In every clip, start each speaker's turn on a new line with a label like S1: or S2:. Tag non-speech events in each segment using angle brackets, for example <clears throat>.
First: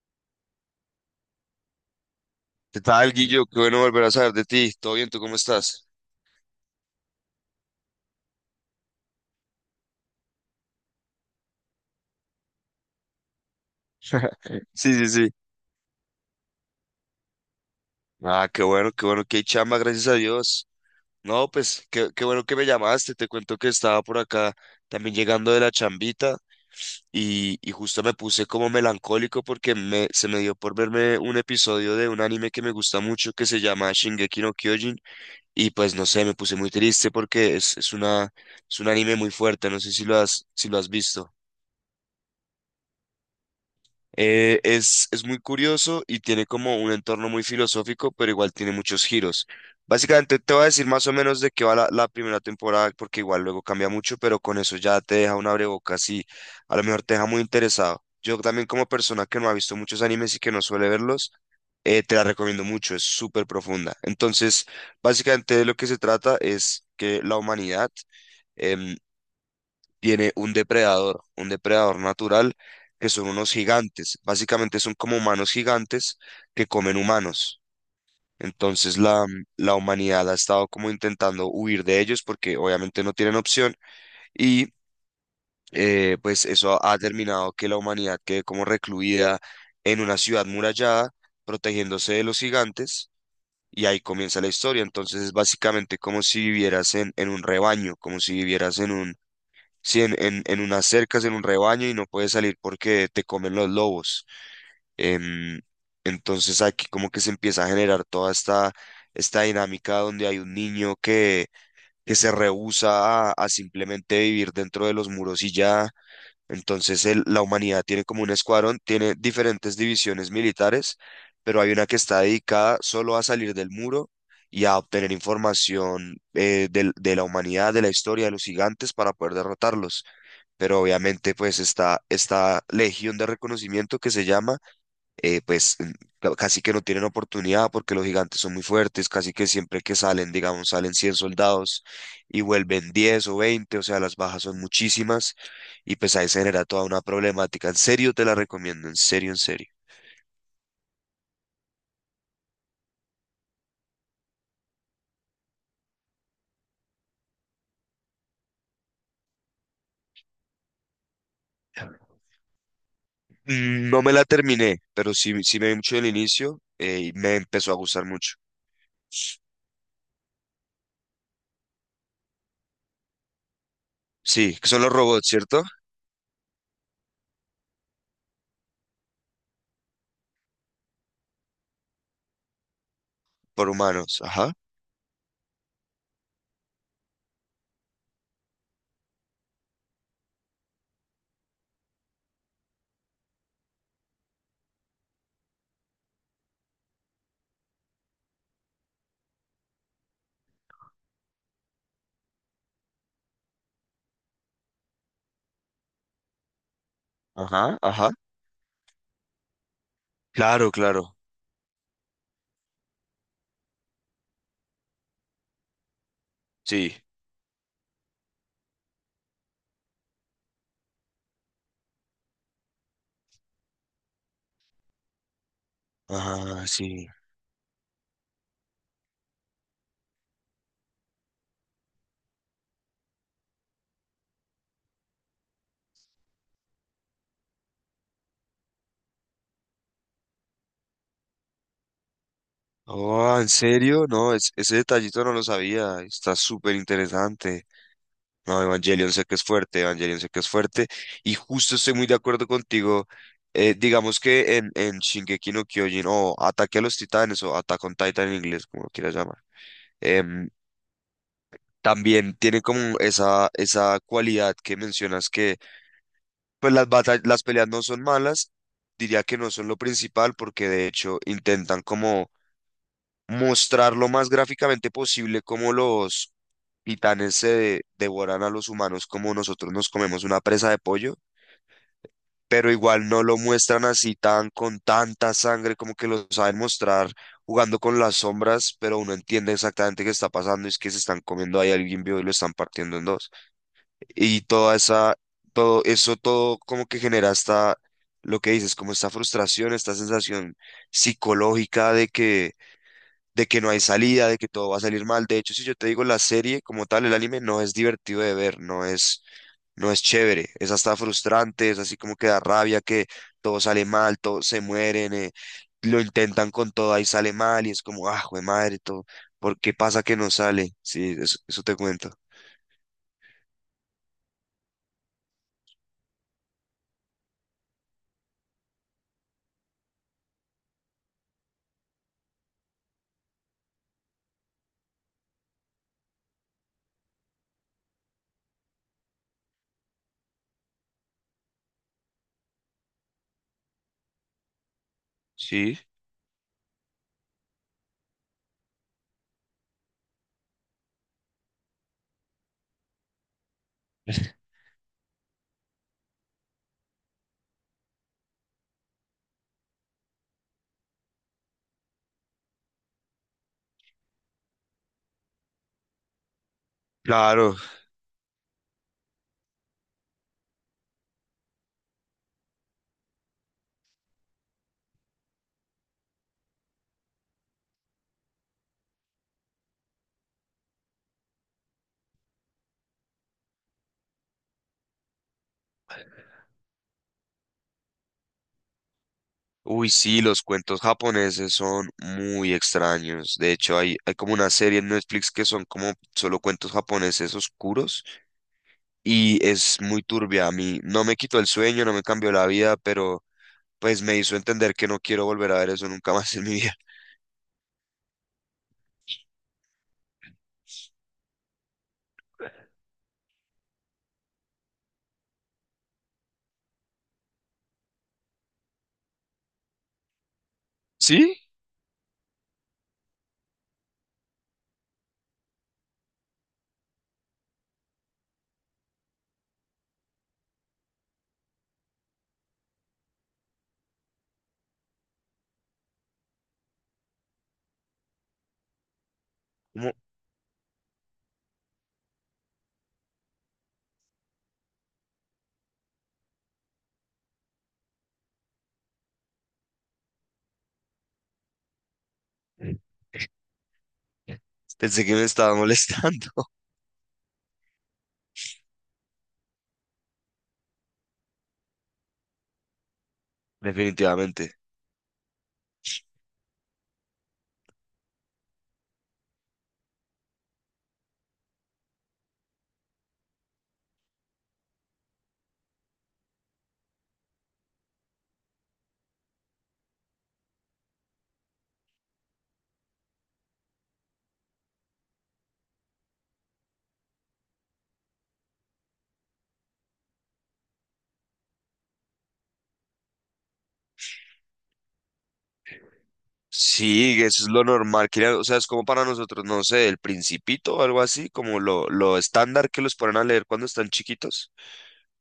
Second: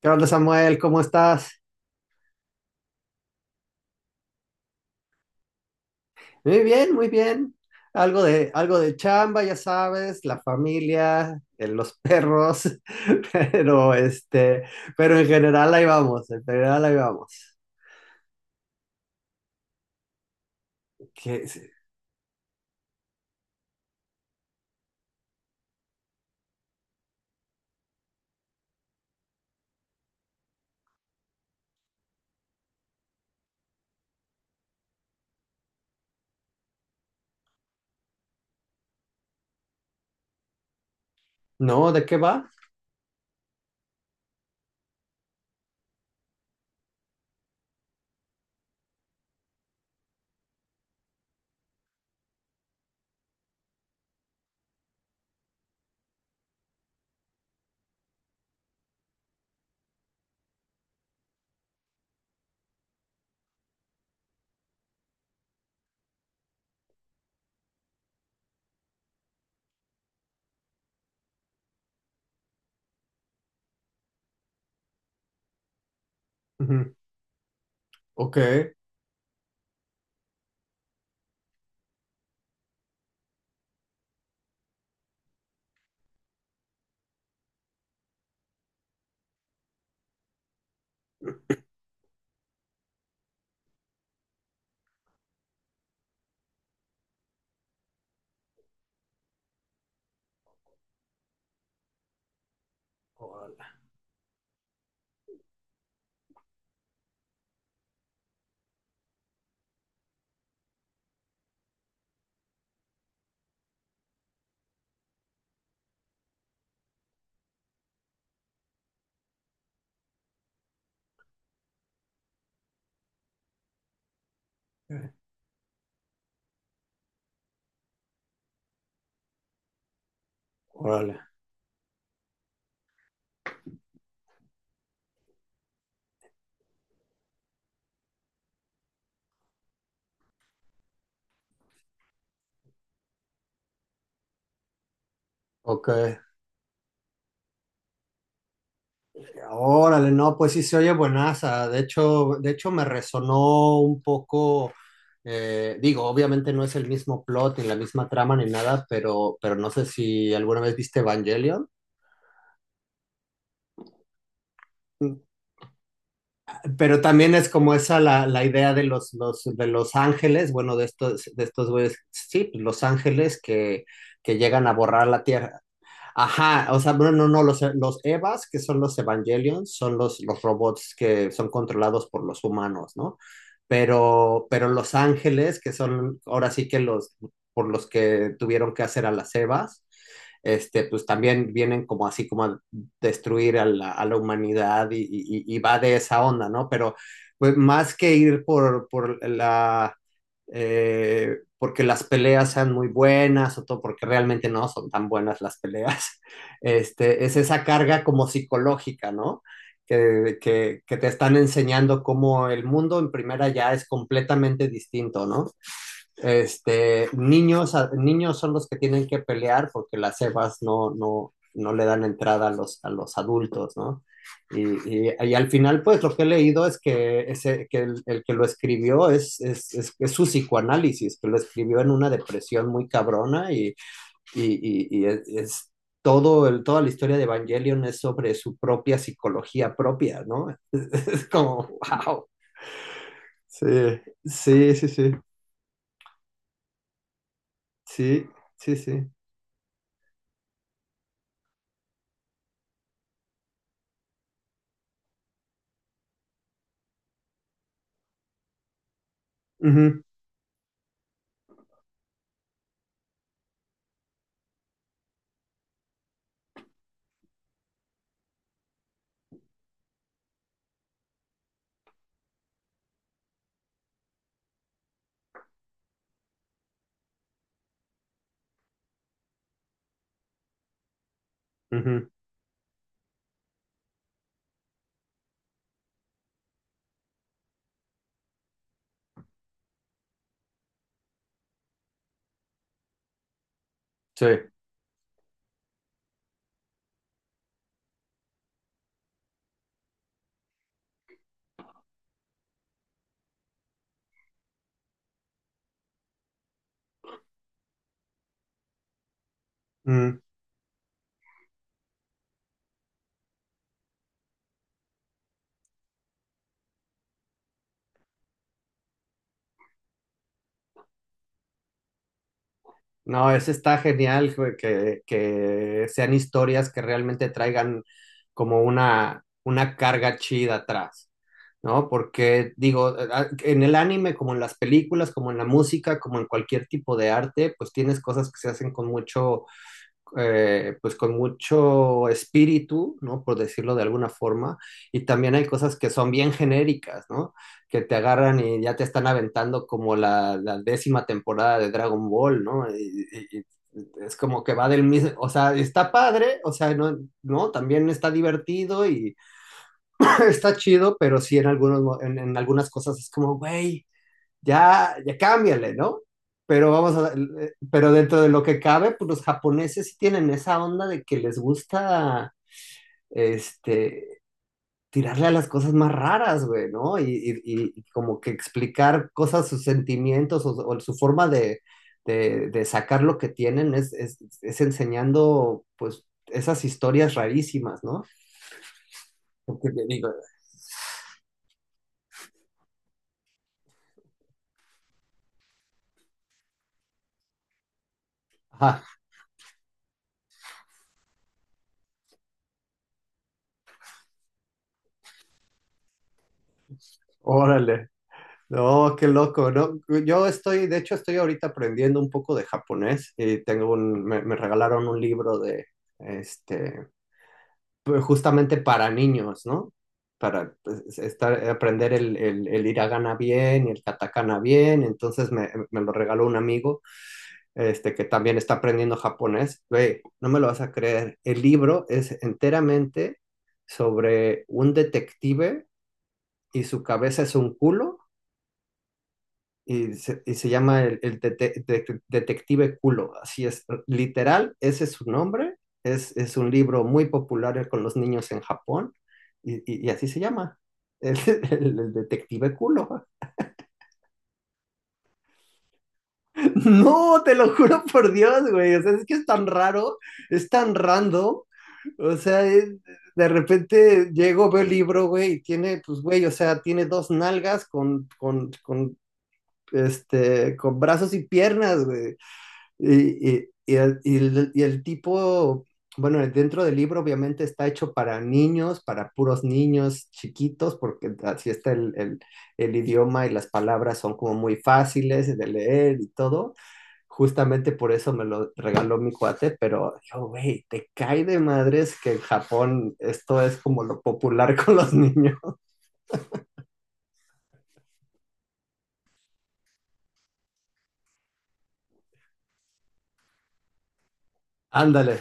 S1: ¿Qué onda, Samuel? ¿Cómo estás?
S2: ¿Qué tal, Guillo? Qué bueno volver a saber de ti. ¿Todo bien? ¿Tú cómo estás?
S1: Muy bien, muy bien. Algo de chamba, ya sabes, la familia, los perros, <laughs> pero este,
S2: Sí, sí,
S1: pero en
S2: sí.
S1: general ahí vamos, en general ahí vamos.
S2: Ah, qué bueno, qué bueno, qué chamba, gracias a Dios.
S1: ¿Qué
S2: No,
S1: es?
S2: pues, qué bueno que me llamaste. Te cuento que estaba por acá también llegando de la chambita y justo me puse como melancólico porque se me dio por verme un episodio de un anime que me gusta mucho que se llama Shingeki no Kyojin y pues no sé, me puse muy triste porque es un anime muy fuerte. No sé si lo si lo has visto.
S1: ¿No? ¿De qué va?
S2: Es muy curioso y tiene como un entorno muy filosófico, pero igual tiene muchos giros. Básicamente te voy a decir más o menos de qué va la primera temporada, porque igual luego cambia mucho, pero con eso ya te deja un abrebocas y a lo mejor te deja muy interesado. Yo también como persona que no ha visto muchos animes y que no suele verlos, te la recomiendo mucho, es súper profunda. Entonces, básicamente de lo que se trata es que la humanidad em, tiene un depredador natural, que son unos gigantes. Básicamente son como humanos gigantes que
S1: Ujú.
S2: comen humanos.
S1: Ok.
S2: Entonces la humanidad ha estado como intentando huir de ellos porque obviamente no tienen opción y pues eso ha terminado que la humanidad quede como recluida en una ciudad murallada protegiéndose de los gigantes y ahí comienza la historia. Entonces es básicamente como si vivieras en un rebaño, como si vivieras en un sí, en unas cercas, en un rebaño y no puedes salir porque te comen
S1: Órale.
S2: los lobos. Em, entonces aquí como que se empieza a generar toda esta dinámica donde hay un niño que se rehúsa a simplemente vivir dentro de los muros y ya. Entonces la humanidad tiene como un escuadrón, tiene diferentes divisiones militares, pero hay una que está dedicada solo a salir del muro y a obtener información, de la humanidad, de la historia, de los gigantes para poder derrotarlos, pero
S1: Órale.
S2: obviamente pues esta legión de reconocimiento que se llama, eh, pues mm, casi que no tienen oportunidad porque los gigantes son muy fuertes, casi que siempre que salen, digamos, salen 100 soldados y vuelven 10 o veinte, o sea, las bajas son muchísimas
S1: Ok.
S2: y pues ahí se genera toda una problemática. En serio te la recomiendo, en serio, en serio.
S1: Órale, no, pues sí se oye buenaza. De hecho me resonó un poco, digo, obviamente no es el mismo plot ni la misma trama ni nada, pero no sé si alguna vez viste Evangelion.
S2: Mm, no me la terminé, pero sí, sí me vi mucho del inicio,
S1: Pero
S2: y
S1: también
S2: me
S1: es
S2: empezó
S1: como
S2: a
S1: esa
S2: gustar
S1: la,
S2: mucho.
S1: la idea de de los ángeles, bueno, de estos güeyes, sí, los ángeles que
S2: Sí,
S1: llegan
S2: que
S1: a
S2: son los
S1: borrar la
S2: robots,
S1: tierra.
S2: ¿cierto?
S1: Ajá, o sea, bueno, no, no, los Evas, que son los Evangelions, son los robots que son controlados por los humanos, ¿no?
S2: Por humanos, ajá,
S1: Pero los ángeles, que son ahora sí que los, por los que tuvieron que hacer a las Evas, este, pues también vienen como así como a destruir a la humanidad y, y va de esa onda, ¿no? Pero pues más que ir por la porque las peleas sean muy buenas o todo, porque realmente no son tan buenas las peleas. <laughs> Este, es esa
S2: ajá,
S1: carga
S2: ajá.
S1: como psicológica, ¿no? Que,
S2: Claro,
S1: que, que te
S2: claro.
S1: están enseñando cómo el mundo en primera ya es completamente distinto, ¿no?
S2: Sí.
S1: Este, niños, a- niños son los que tienen que pelear porque las cebas no le dan entrada a los adultos, ¿no? Y, y, al final, pues lo que he
S2: Ah,
S1: leído es
S2: sí.
S1: que, ese, que que lo escribió es, su psicoanálisis, que lo escribió en una depresión muy cabrona y, y es todo toda la historia de Evangelion es sobre su propia psicología propia, ¿no? <laughs> Es, como, wow.
S2: Oh, ¿en
S1: Sí,
S2: serio? No,
S1: sí,
S2: ese
S1: sí, sí,
S2: detallito no lo sabía. Está súper interesante.
S1: sí,
S2: No,
S1: sí, sí.
S2: Evangelion sé que es fuerte, Evangelion sé que es fuerte. Y justo estoy muy de acuerdo contigo. Digamos que en Shingeki no Kyojin o Ataque a los Titanes o Attack on Titan en inglés, como lo quieras llamar.
S1: Uh -huh.
S2: em, También tiene como esa cualidad que mencionas que pues las batallas, las peleas no son malas. Diría que no son lo principal porque de hecho intentan como mostrar lo más gráficamente posible cómo los titanes se devoran a los humanos como nosotros nos comemos una presa de pollo,
S1: Ujú.
S2: pero igual no lo muestran así tan con tanta sangre, como que lo saben mostrar jugando con las sombras, pero uno entiende exactamente qué está pasando, es que se están comiendo ahí a alguien vivo y lo están partiendo en dos.
S1: Sí.
S2: Y toda esa, todo eso todo como que genera hasta lo que dices, como esta frustración, esta sensación psicológica de que no hay salida, de que todo va a salir mal. De hecho, si yo te digo la serie como tal, el anime no es divertido de ver, no no es
S1: Mm.
S2: chévere, es hasta frustrante, es así como que da rabia, que todo sale mal, todos se mueren, lo intentan con todo y sale mal y es como, ah, jue madre, todo. ¿Por qué pasa que no sale? Sí, eso te cuento.
S1: No, ese está genial, güey, que sean historias que realmente traigan como una carga chida atrás, ¿no? Porque digo, a- en el anime, como en las películas, como en la música, como en cualquier tipo de arte, pues tienes cosas que se hacen con mucho pues con mucho espíritu, ¿no? Por decirlo de alguna forma, y también hay cosas
S2: Sí.
S1: que son bien genéricas, ¿no? Que te agarran y ya te están aventando como la décima temporada de Dragon Ball, ¿no? Y, y es como que va del mismo, o sea, está padre, o sea, no, no, también está divertido y <laughs> <clears throat> está chido, pero sí en algunos, mo- en algunas cosas es como, güey ya, ya cámbiale, ¿no? Pero vamos a,
S2: Claro,
S1: pero dentro de lo que cabe, pues los japoneses sí tienen esa onda de que les gusta, este, tirarle a las cosas más raras, güey, ¿no? Y, y como que explicar cosas, sus sentimientos o su forma de, de sacar lo que tienen es, es enseñando, pues, esas historias rarísimas, ¿no? Porque te
S2: uy,
S1: digo,
S2: sí, los cuentos japoneses son muy extraños. De hecho, hay como una serie en Netflix que son como solo cuentos japoneses oscuros
S1: ajá,
S2: y es muy turbia. A mí no me quitó el sueño, no me cambió la vida, pero pues me hizo entender que no quiero volver a ver eso nunca más en mi vida. <laughs>
S1: órale. No, qué loco, ¿no? Yo estoy, de hecho, estoy ahorita aprendiendo un poco de japonés y tengo un, me regalaron un libro de, este, justamente para niños, ¿no? Para pues,
S2: ¿Sí?
S1: estar, aprender el hiragana bien y el katakana bien. Entonces me lo regaló un amigo, este, que también está aprendiendo japonés. Güey, no me lo vas a creer. El libro es enteramente sobre un detective y su cabeza es un culo
S2: ¿Cómo?
S1: y se llama el Detective Culo, así es, literal, ese es su nombre, es un libro muy popular con los niños en Japón, y, y así se llama, <laughs> el, el Detective Culo. <laughs>
S2: Pensé que me estaba molestando.
S1: No, te lo juro por Dios, güey, o sea, es que es tan raro, es tan random, o sea, es- de
S2: <laughs>
S1: repente llego,
S2: Definitivamente.
S1: veo el libro, güey, y tiene, pues, güey, o sea, tiene dos nalgas con, este, con brazos y piernas, güey. Y, y el tipo, bueno, dentro del libro obviamente está hecho para niños, para puros niños chiquitos, porque así está el idioma y las palabras son como muy fáciles de leer y todo. Justamente por eso me lo regaló mi cuate, pero yo, güey, te cae de madres que en Japón esto es como lo popular <laughs> con los niños.
S2: Sí, eso es lo normal. O sea, es como para nosotros, no sé, el Principito o algo así, como lo estándar que los ponen a leer cuando están chiquitos.
S1: Ándale.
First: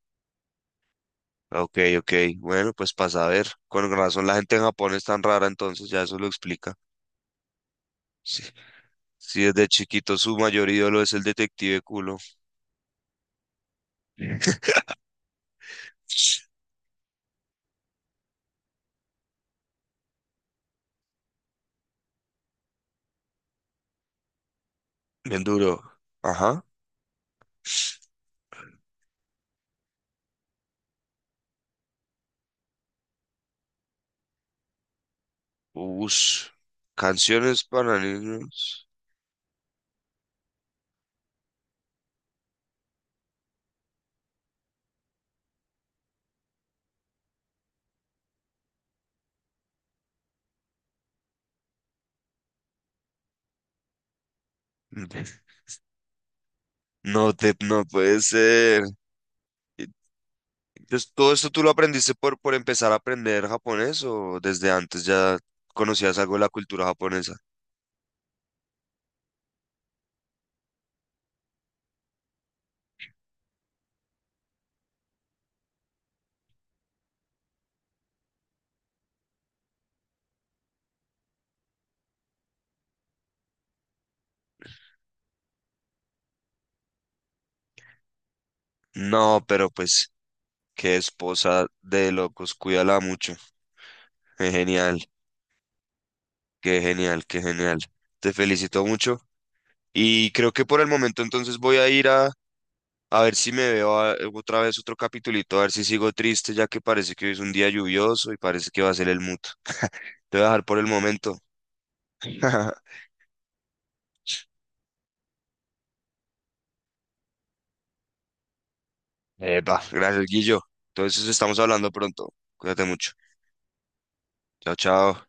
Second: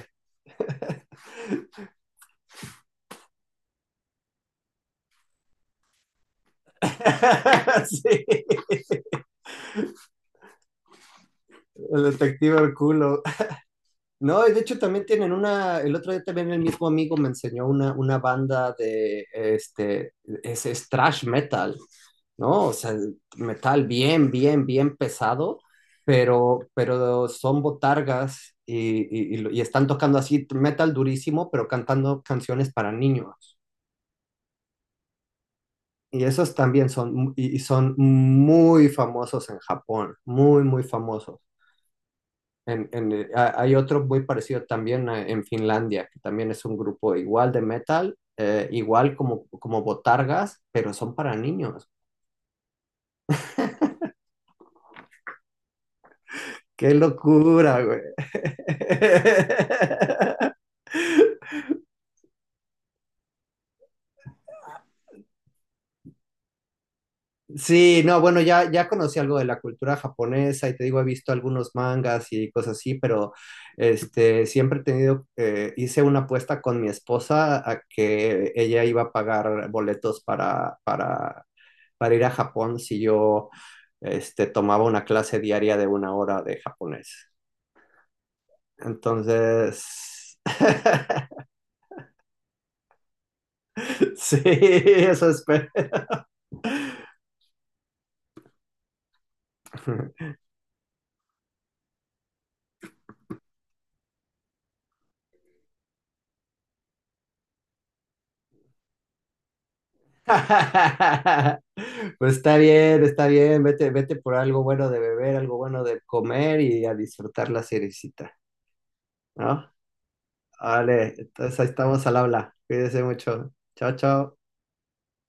S2: Ok, ok. Bueno, pues pasa a ver. Con razón la gente en Japón es tan rara, entonces ya eso lo explica.
S1: <laughs> Sí,
S2: Sí, sí desde chiquito su mayor ídolo es el detective
S1: el
S2: culo.
S1: detective culo. No, y de hecho también tienen una, el otro día también el mismo amigo me enseñó una banda de, este, es thrash metal, ¿no? O sea, metal bien, bien, bien
S2: Bien
S1: pesado,
S2: duro. Ajá.
S1: pero son botargas y están tocando así metal durísimo, pero cantando canciones para niños. Y
S2: Ush.
S1: esos también son, y
S2: Canciones
S1: son
S2: para
S1: muy
S2: niños.
S1: famosos en Japón, muy, muy famosos. En- hay otro muy parecido también en Finlandia, que también es un grupo igual de metal, igual como, como Botargas, pero son para niños.
S2: Mm,
S1: ¡Qué
S2: No te,
S1: locura,
S2: no
S1: güey!
S2: puede ser. Y-
S1: <laughs>
S2: entonces, ¿todo esto tú lo aprendiste por empezar a aprender japonés o desde antes ya conocías algo de la cultura japonesa?
S1: Sí, no, bueno, ya, ya conocí algo de la cultura japonesa y te digo, he visto algunos mangas y cosas así, pero este, siempre he tenido, hice una apuesta con mi esposa a que ella iba a pagar boletos para, para ir a Japón si yo este, tomaba una clase diaria de una hora de japonés.
S2: No, pero pues,
S1: Entonces,
S2: qué
S1: <laughs>
S2: esposa de locos, cuídala mucho.
S1: sí,
S2: Qué genial,
S1: eso espero.
S2: qué genial, qué genial. Te felicito mucho. Y creo que por el momento entonces voy a ir a ver si me veo otra vez otro capitulito, a ver si sigo triste, ya que parece que hoy es un día lluvioso y parece que va a ser el mood. Te voy a dejar por el momento.
S1: <laughs> Pues
S2: <laughs>
S1: está bien, vete, vete por algo bueno de beber, algo bueno de comer y a disfrutar la seriecita, ¿no?
S2: Epa, gracias, Guillo.
S1: Vale,
S2: Entonces
S1: entonces
S2: estamos
S1: ahí
S2: hablando
S1: estamos al
S2: pronto.
S1: habla.
S2: Cuídate
S1: Cuídese
S2: mucho.
S1: mucho. Chao, chao.
S2: Chao, chao.